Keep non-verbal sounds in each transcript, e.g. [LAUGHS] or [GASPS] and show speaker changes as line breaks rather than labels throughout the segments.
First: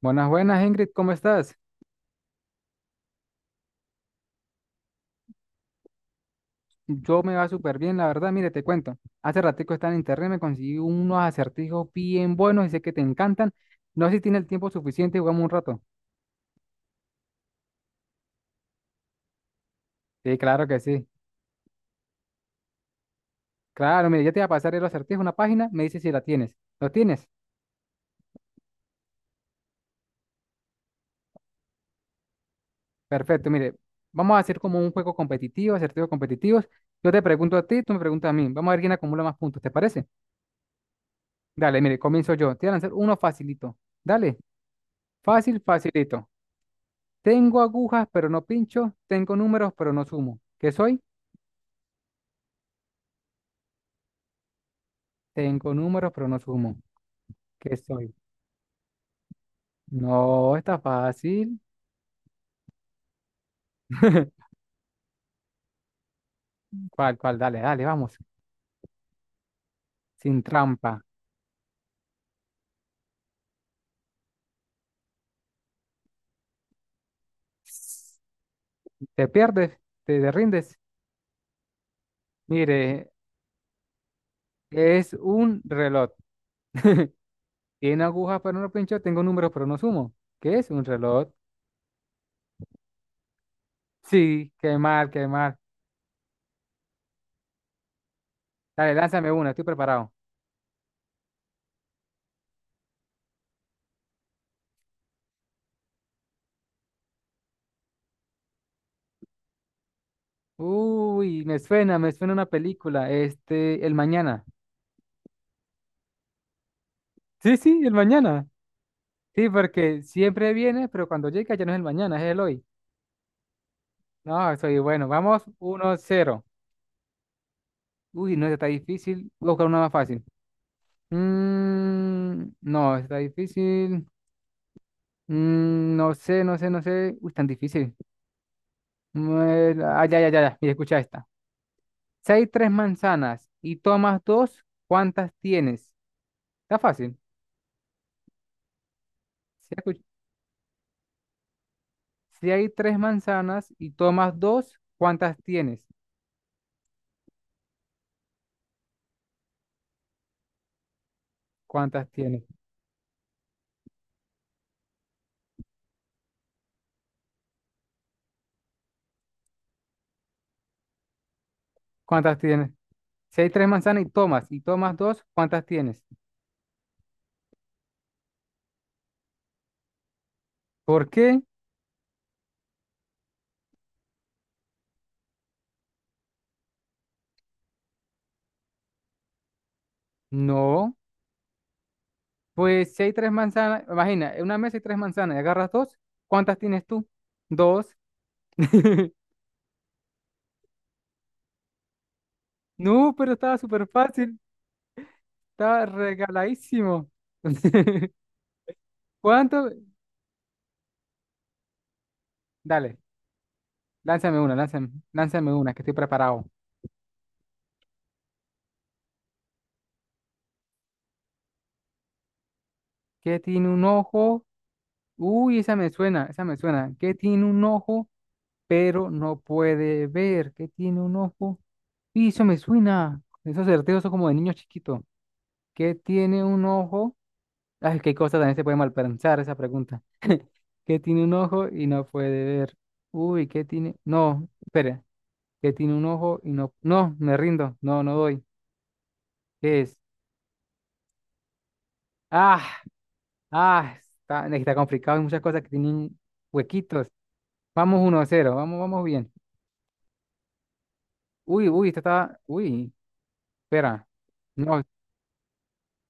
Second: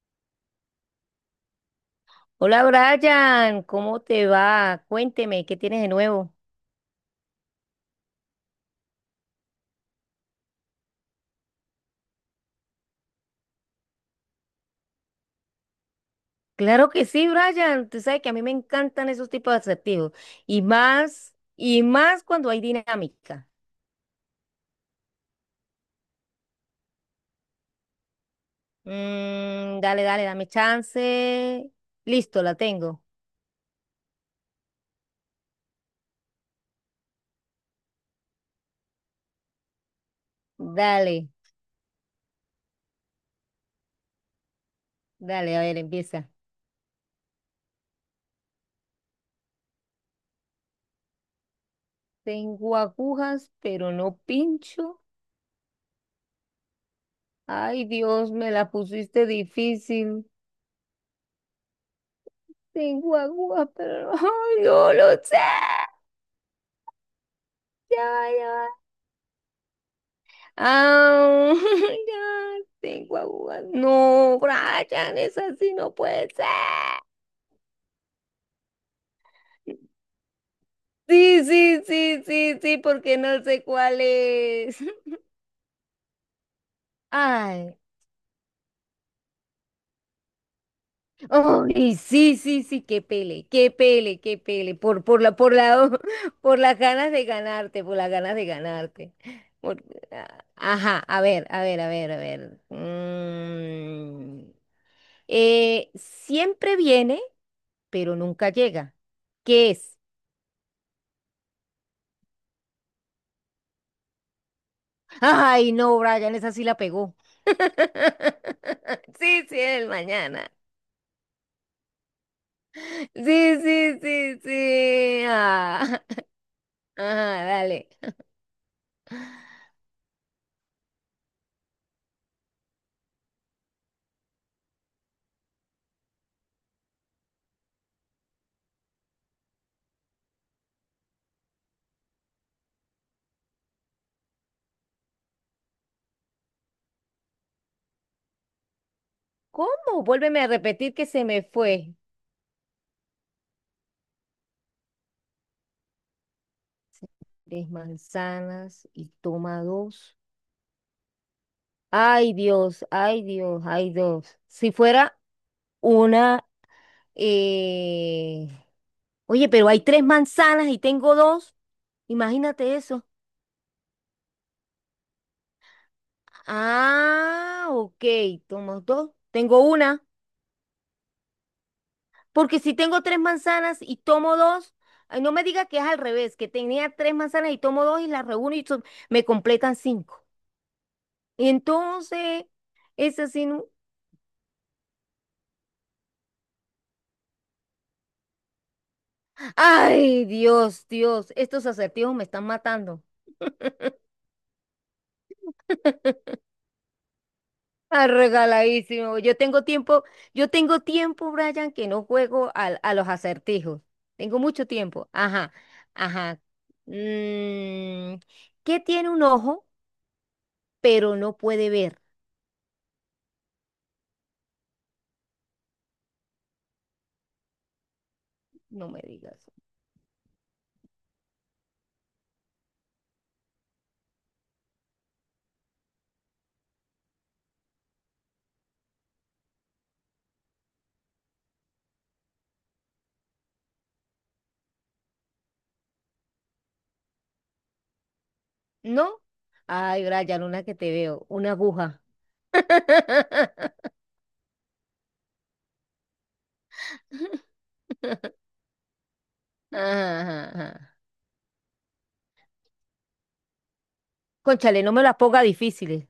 Buenas, buenas, Ingrid, ¿cómo estás?
Hola Brian, ¿cómo te va? Cuénteme, ¿qué tienes de nuevo?
Yo me va súper bien, la verdad, mire, te cuento. Hace ratico estaba en internet, me conseguí unos acertijos bien buenos y sé que te encantan. No sé si tienes el tiempo suficiente, y jugamos un rato.
Claro que sí, Brian. Tú sabes que a mí me encantan esos tipos de atractivos.
Sí, claro que sí.
Y más cuando hay dinámica.
Claro, mire, ya te voy a pasar el acertijo, una página, me dices si la tienes. ¿Lo tienes?
Mm, dale, dale, dame chance. Listo, la tengo.
Perfecto, mire, vamos a hacer como un juego competitivo, acertijos competitivos. Yo te pregunto a ti, tú me preguntas a mí. Vamos a ver quién acumula más puntos, ¿te parece?
Dale,
Dale, mire, comienzo yo. Te voy a lanzar uno facilito. Dale,
dale, a
fácil,
ver, empieza.
facilito. Tengo agujas, pero no pincho. Tengo números, pero no sumo. ¿Qué soy?
Tengo agujas, pero no pincho.
Tengo números, pero no sumo. ¿Qué
Ay,
soy?
Dios, me la pusiste difícil.
No, está fácil.
Tengo agujas, pero no,
[LAUGHS]
[LAUGHS] yo lo sé.
¿Cuál, cuál? Dale, dale,
Ya,
vamos.
va, ya va.
Sin trampa.
Ah, [LAUGHS] ya tengo agujas. No, Brian, es así, no puede ser.
Te pierdes, te rindes.
Sí, sí, sí, sí, sí,
Mire,
porque no sé cuál es.
es
[LAUGHS]
un reloj.
Ay,
Tiene agujas, pero no pincho. Tengo números, pero no sumo. ¿Qué es un reloj?
ay, sí, sí, sí, qué pele, qué pele, qué
Sí,
pele,
qué
por,
mal,
por
qué
la, por
mal.
la, [LAUGHS] por las ganas de ganarte, por las ganas de
Dale,
ganarte.
lánzame una, estoy
Por-
preparado.
ah, ajá, a ver, a ver, a ver, a ver. Siempre viene, pero nunca llega. ¿Qué es?
Uy, me suena una película. Este, El Mañana.
Ay, no, Brian, esa sí la pegó.
Sí, sí, El Mañana.
[LAUGHS] Sí,
Sí,
sí, el
porque
mañana.
siempre viene, pero cuando llega ya no es el mañana, es el hoy.
Sí, sí, sí,
No, soy bueno.
sí.
Vamos uno
Ah,
cero.
[LAUGHS] ah, dale.
Uy, no, esta está difícil. Voy a buscar una más fácil. Mm, no, esta está difícil. Mm, no sé, no sé, no sé. Uy, tan difícil. Ya, ya, ya, ya. Mira, escucha esta. Si hay tres manzanas y tomas dos, ¿cuántas tienes? Está fácil. Si, escu-
¿Cómo? Vuélveme a repetir que se me fue.
si hay tres manzanas y tomas dos, ¿cuántas tienes?
Tres manzanas y toma dos.
¿Cuántas
Ay,
tienes?
Dios, ay, Dios, ay, Dios. Si fuera una. eh, Oye, pero hay tres manzanas y tengo dos.
¿Cuántas tienes?
Imagínate eso.
Si hay tres manzanas y tomas dos, ¿cuántas tienes?
Ah, ok, tomo dos. Tengo una.
¿Por qué?
Porque si tengo tres manzanas y tomo dos, ay, no me diga que es al revés, que tenía tres manzanas y tomo dos y las reúno y me completan cinco.
No.
Y entonces,
Pues si hay
es
tres
así, ¿no?
manzanas, imagina, en una mesa hay tres manzanas y agarras dos, ¿cuántas tienes tú? Dos. [LAUGHS]
Ay, Dios, Dios, estos acertijos me están matando.
No, pero estaba súper fácil, estaba regaladísimo.
Ah,
[LAUGHS]
regaladísimo.
¿Cuánto?
Yo tengo tiempo, Brian, que no juego
Dale,
los acertijos. Tengo
lánzame una,
mucho
lánzame,
tiempo.
lánzame
Ajá,
una, que estoy
ajá.
preparado.
Mm, ¿Qué tiene un ojo, pero no puede ver?
¿Qué tiene un ojo? Uy, esa me suena, esa me suena. ¿Qué tiene un ojo?
No me
Pero no
digas.
puede ver, que tiene un ojo. Y eso me suena, esos certeos son como de niño chiquito, que tiene un ojo. Ay, qué cosa también se puede malpensar esa pregunta. [LAUGHS] Qué tiene un ojo y no puede ver. Uy, ¿qué tiene? No, espera, qué tiene un ojo y no. No, me rindo, no, no doy.
¿No?
¿Qué es?
Ay, Brian, una que te veo, una aguja.
Ah,
[LAUGHS]
está, está complicado, hay muchas cosas que tienen huequitos. Vamos 1 cero, vamos, vamos bien.
Ajá.
Esta está. Uy, espera. No,
Cónchale, no me las ponga difíciles.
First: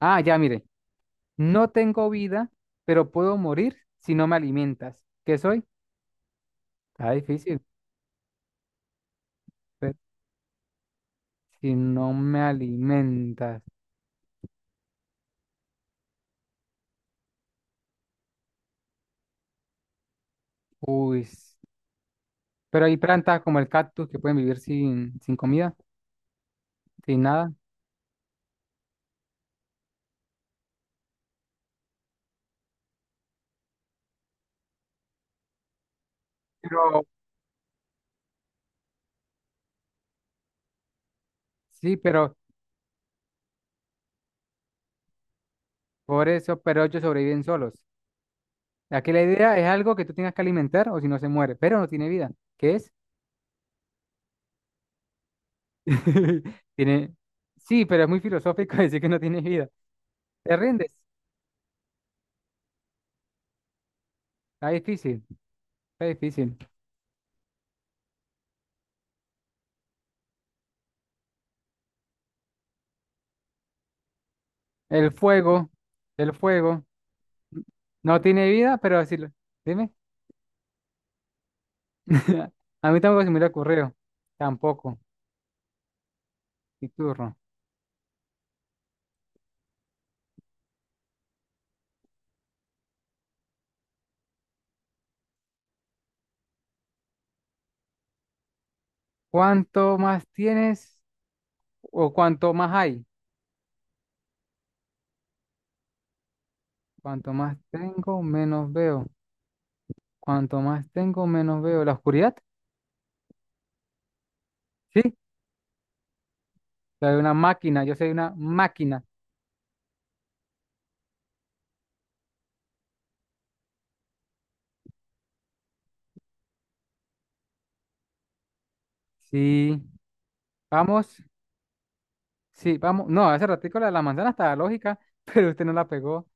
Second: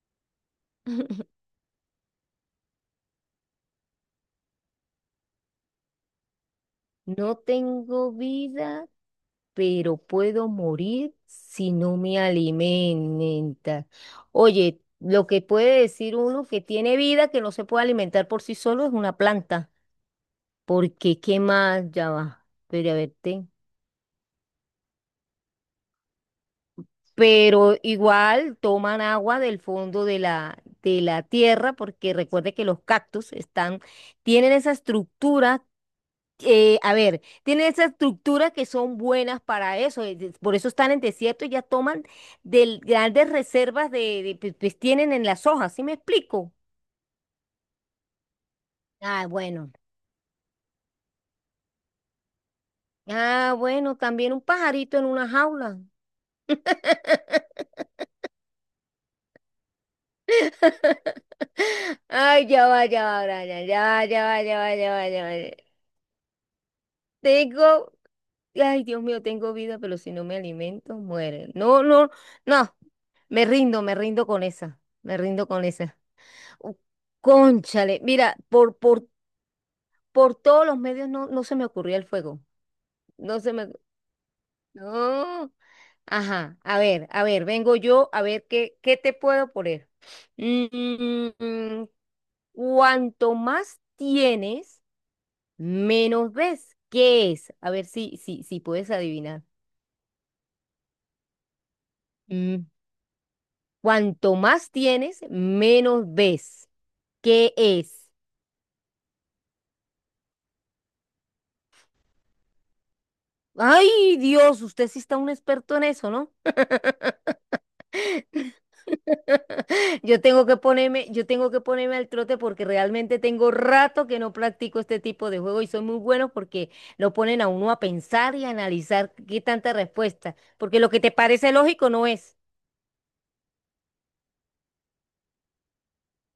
ah, ya, mire.
[LAUGHS]
No tengo vida, pero puedo morir si no me alimentas. ¿Qué soy? Está
No
difícil.
tengo vida,
Pero
pero puedo morir
si
si no
no
me
me alimentas.
alimenta. Oye, lo que puede decir uno que tiene vida, que no se puede alimentar por sí solo, es una planta. Porque,
Uy.
¿qué más? Ya va.
Pero
Pero a
hay
ver,
plantas como el cactus que pueden vivir sin comida, sin nada.
pero igual toman agua del fondo de la tierra, porque recuerde que los cactus están, tienen esa estructura.
Pero
A ver, tienen esa estructura que son buenas para eso, por eso están en desierto y ya
sí,
toman
pero
del, grandes reservas pues, tienen en las hojas, ¿sí me
por
explico?
eso, pero ellos sobreviven solos. Aquí la
Ah,
idea es
bueno.
algo que tú tengas que alimentar o si no se muere, pero no tiene vida. ¿Qué es?
Ah, bueno, también un pajarito en una jaula. [GASPS]
[LAUGHS] Tiene. Sí, pero es muy filosófico [LAUGHS] decir que no tiene vida. ¿Te rindes?
[LAUGHS] Ay, ya va, Brian, ya va, ya va, ya
Está
va, ya va,
difícil,
ya va. Ya va.
está difícil.
Tengo Ay, Dios mío, tengo vida, pero si no me alimento, muere. No, no, no, me rindo con esa,
El
me rindo con
fuego,
esa.
el
Uh,
fuego.
Cónchale,
No
mira,
tiene
por,
vida, pero
por,
decirlo. Dime.
por todos los medios no, no se me ocurría el fuego.
[LAUGHS] A mí tampoco se
No
me le
se me.
ocurrió. Tampoco.
No. Ajá,
Mi
a
turno.
ver, vengo yo a ver qué te puedo poner. Mm, Cuanto más tienes, menos ves. ¿Qué es? A ver si puedes adivinar.
¿Cuánto más tienes o cuánto
Mm.
más hay?
Cuanto más tienes, menos ves.
Cuanto
¿Qué
más
es?
tengo, menos veo. Cuanto más tengo, menos veo. ¿La oscuridad?
Ay, Dios, usted sí
Sí.
está un experto en eso, ¿no?
La de una máquina. Yo soy una máquina.
[LAUGHS] Yo tengo que ponerme al trote porque realmente tengo rato que no practico este tipo de juego y son muy buenos porque lo ponen a uno a pensar y a analizar qué tanta
Sí.
respuesta, porque lo que te
Vamos.
parece lógico no es.
Sí, vamos. No, hace ratico la de la manzana estaba lógica, [LAUGHS] pero usted no la pegó.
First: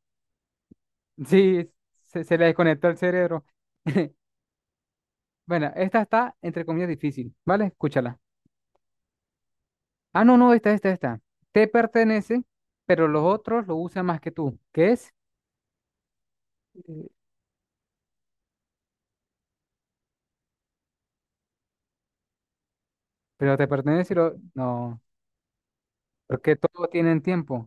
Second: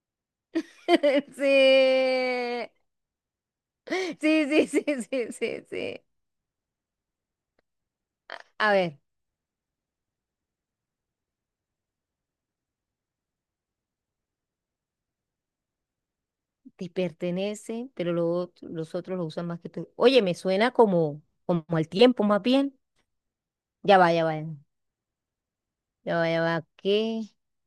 Sí, se le
[LAUGHS]
desconectó el cerebro. [LAUGHS]
Sí, sí, sí, sí, sí, sí,
Bueno,
sí.
esta está entre comillas difícil, ¿vale? Escúchala.
A ver.
Ah, no, no, esta. Te pertenece, pero los otros lo usan más que tú. ¿Qué es?
Te
Eh,
pertenece, pero los otros lo usan más que tú. Oye, me suena como al tiempo más bien.
Pero te
Ya va,
pertenece y
ya
lo...
va,
No,
ya va, ya
porque
va.
todos tienen
¿Qué?
tiempo.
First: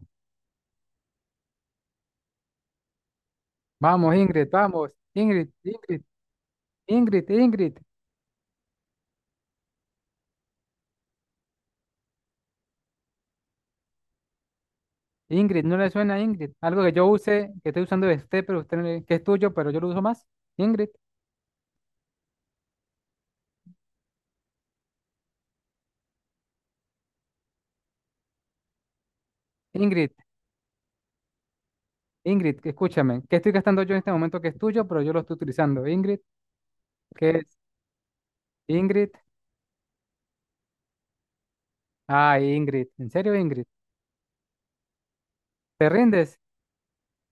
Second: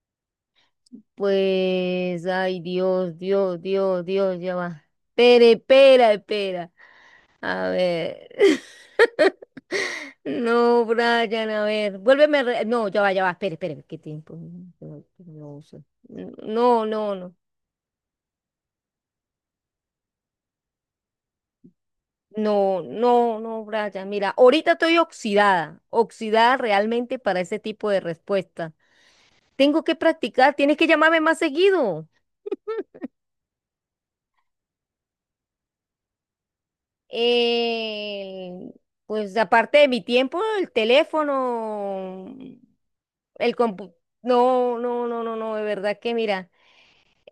Pues, ay, Dios, Dios, Dios, Dios, ya va.
Vamos.
Espera,
Ingrid, Ingrid,
espera, espera.
Ingrid,
A
Ingrid.
ver. [LAUGHS] No, Brian, a ver. Vuélveme. No, ya va, ya va. Espera, espera. ¿Qué tiempo? No, no, no.
Ingrid, ¿no
Uso.
le suena a Ingrid? Algo
No,
que yo
no, no.
use, que estoy usando de usted, pero usted no le- que es tuyo, pero yo lo uso más. Ingrid,
No, no, no, Brian. Mira, ahorita estoy oxidada, oxidada realmente para ese tipo de respuesta. Tengo que
Ingrid,
practicar, tienes que llamarme más seguido.
Ingrid, que escúchame. ¿Qué estoy gastando yo en este momento que es tuyo, pero yo lo estoy utilizando? Ingrid, ¿qué es?
El-
Ingrid.
pues aparte de mi tiempo, el teléfono,
Ah Ingrid. ¿En serio,
el
Ingrid?
compu. No, no, no, no, no, de
¿Te
verdad que
rindes?
mira.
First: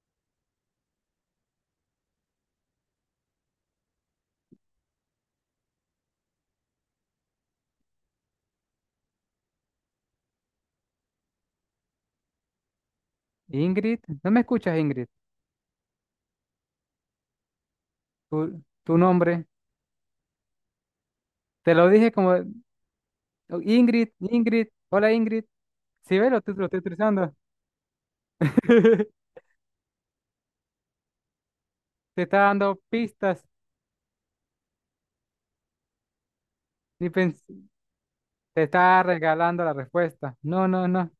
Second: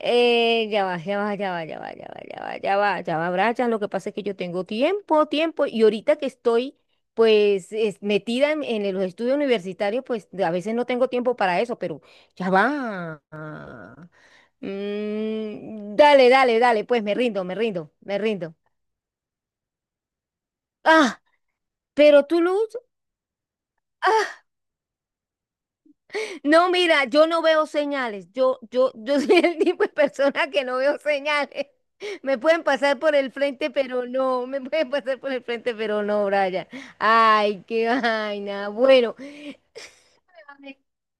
Ya va, ya va, ya va, ya va, ya va, ya va, ya va, ya va, Brian. Lo que pasa es que yo tengo tiempo, tiempo, y ahorita que estoy, pues, metida en los estudios universitarios, pues, a veces no tengo tiempo para eso, pero ya va.
Ingrid, ¿no me escuchas, Ingrid?
Mm, dale, dale, dale, pues, me rindo, me rindo, me
tu,
rindo.
tu nombre.
Ah,
Te lo dije
pero
como
tú, Luz.
Ingrid, Ingrid, hola Ingrid. Si ves, lo
No,
estoy
mira, yo
utilizando.
no veo señales. Yo [LAUGHS]
[LAUGHS]
soy el tipo de persona que no veo señales.
Te está
Me pueden
dando
pasar por el
pistas
frente, pero no. Me pueden pasar por el frente, pero no, Brian.
y pens-
Ay, qué
te
vaina.
está
Bueno. [LAUGHS]
regalando la respuesta. No,
Ay,
no, no.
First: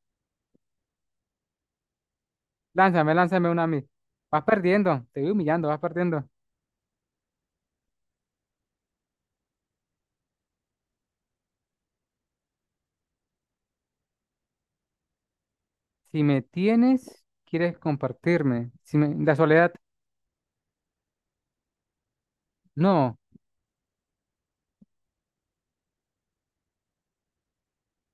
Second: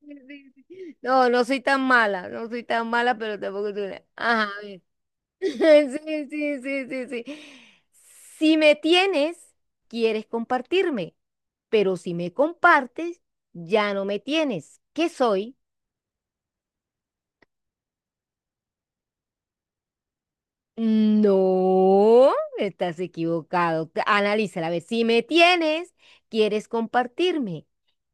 sí, sí, sí. No, no soy tan mala. No soy tan
Lánzame,
mala, pero
lánzame una a
tampoco soy
mí. Vas
ajá, a ver.
perdiendo, te voy humillando, vas
[LAUGHS] Sí,
perdiendo.
sí, sí, sí, sí. Si me tienes, quieres compartirme. Pero si me compartes, ya no me tienes. ¿Qué soy?
Si me tienes, quieres compartirme. La soledad,
No, estás
no,
equivocado. Analízala, a ver, si me tienes, quieres compartirme.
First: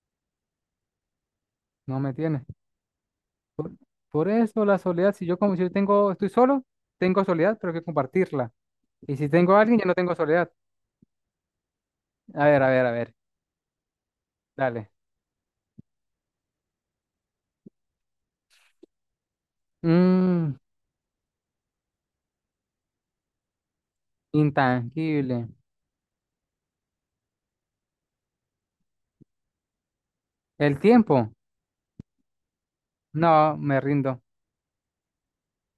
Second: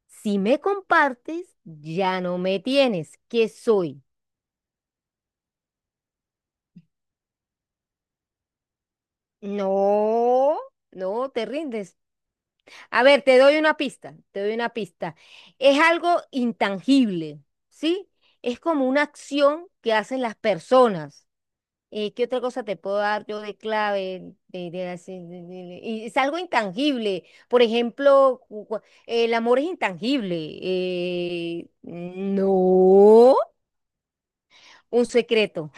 Si me compartes,
no me
ya no
tienes.
me tienes. ¿Qué
Por,
soy?
por eso la soledad, si yo como si yo tengo, estoy solo, tengo soledad, pero hay que compartirla. Y si tengo a alguien, ya no tengo soledad.
No, no, te rindes.
A ver, a ver, a
A
ver.
ver, te doy una pista, te doy una
Dale.
pista. Es algo intangible, ¿sí? Es como una acción que hacen las
Mm,
personas. ¿Qué otra cosa te puedo dar yo de clave? De así,
intangible.
y es algo intangible. Por ejemplo, el amor es intangible.
¿El tiempo? No,
No,
me rindo.
un secreto.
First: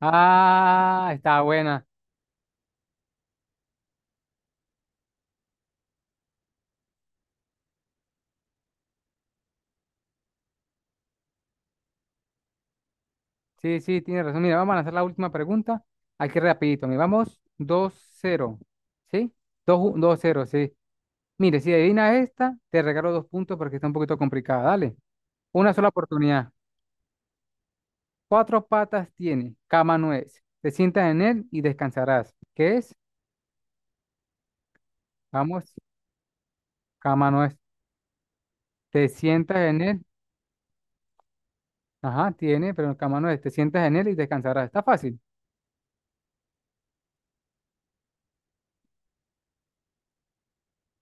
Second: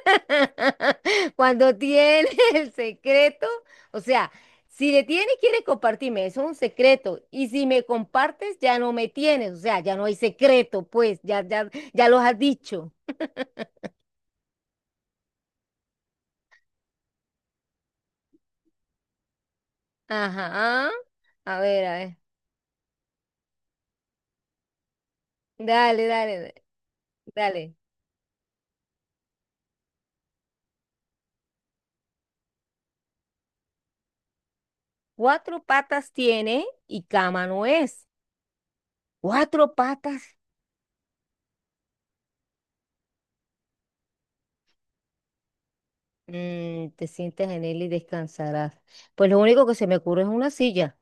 Ah,
[LAUGHS]
está
Cuando
buena.
tienes [LAUGHS] el secreto, o sea, si le tienes, quieres compartirme, eso es un secreto. Y si me compartes, ya no me tienes, o sea, ya no hay secreto, pues, ya los has dicho.
Sí, sí, tiene razón. Mira, vamos a lanzar la última pregunta. Aquí rapidito. Mira, vamos 2-0. ¿Sí? Dos cero, sí, 2 dos cero, sí.
Ajá. A
Mire, si
ver, a
adivinas
ver.
esta, te regalo dos puntos porque está un poquito complicada. Dale. Una sola
Dale,
oportunidad.
dale, dale.
Cuatro patas tiene, cama no es. Te sientas en él y descansarás. ¿Qué es?
Cuatro
Vamos,
patas tiene y
cama no
cama
es.
no es.
Te sientas
Cuatro
en él.
patas.
Ajá, tiene, pero el camano es, te sientas en él y descansarás. Está fácil.
Te sientas en él y descansarás. Pues lo único que se me ocurre es una silla.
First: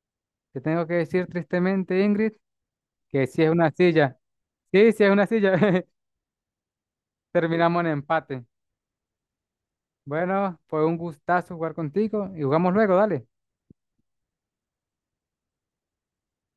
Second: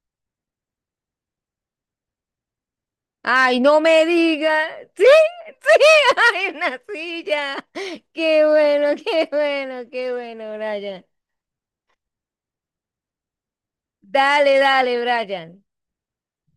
Te tengo que decir tristemente, Ingrid, que sí es
Ay,
una
no me
silla.
digas.
Sí, sí
Sí,
es una silla.
sí,
[LAUGHS]
[LAUGHS] hay una silla.
Terminamos en empate.
Qué bueno, qué bueno, qué bueno,
Bueno, fue un
Brian.
gustazo jugar contigo y jugamos luego, dale.
Dale, dale, Brian.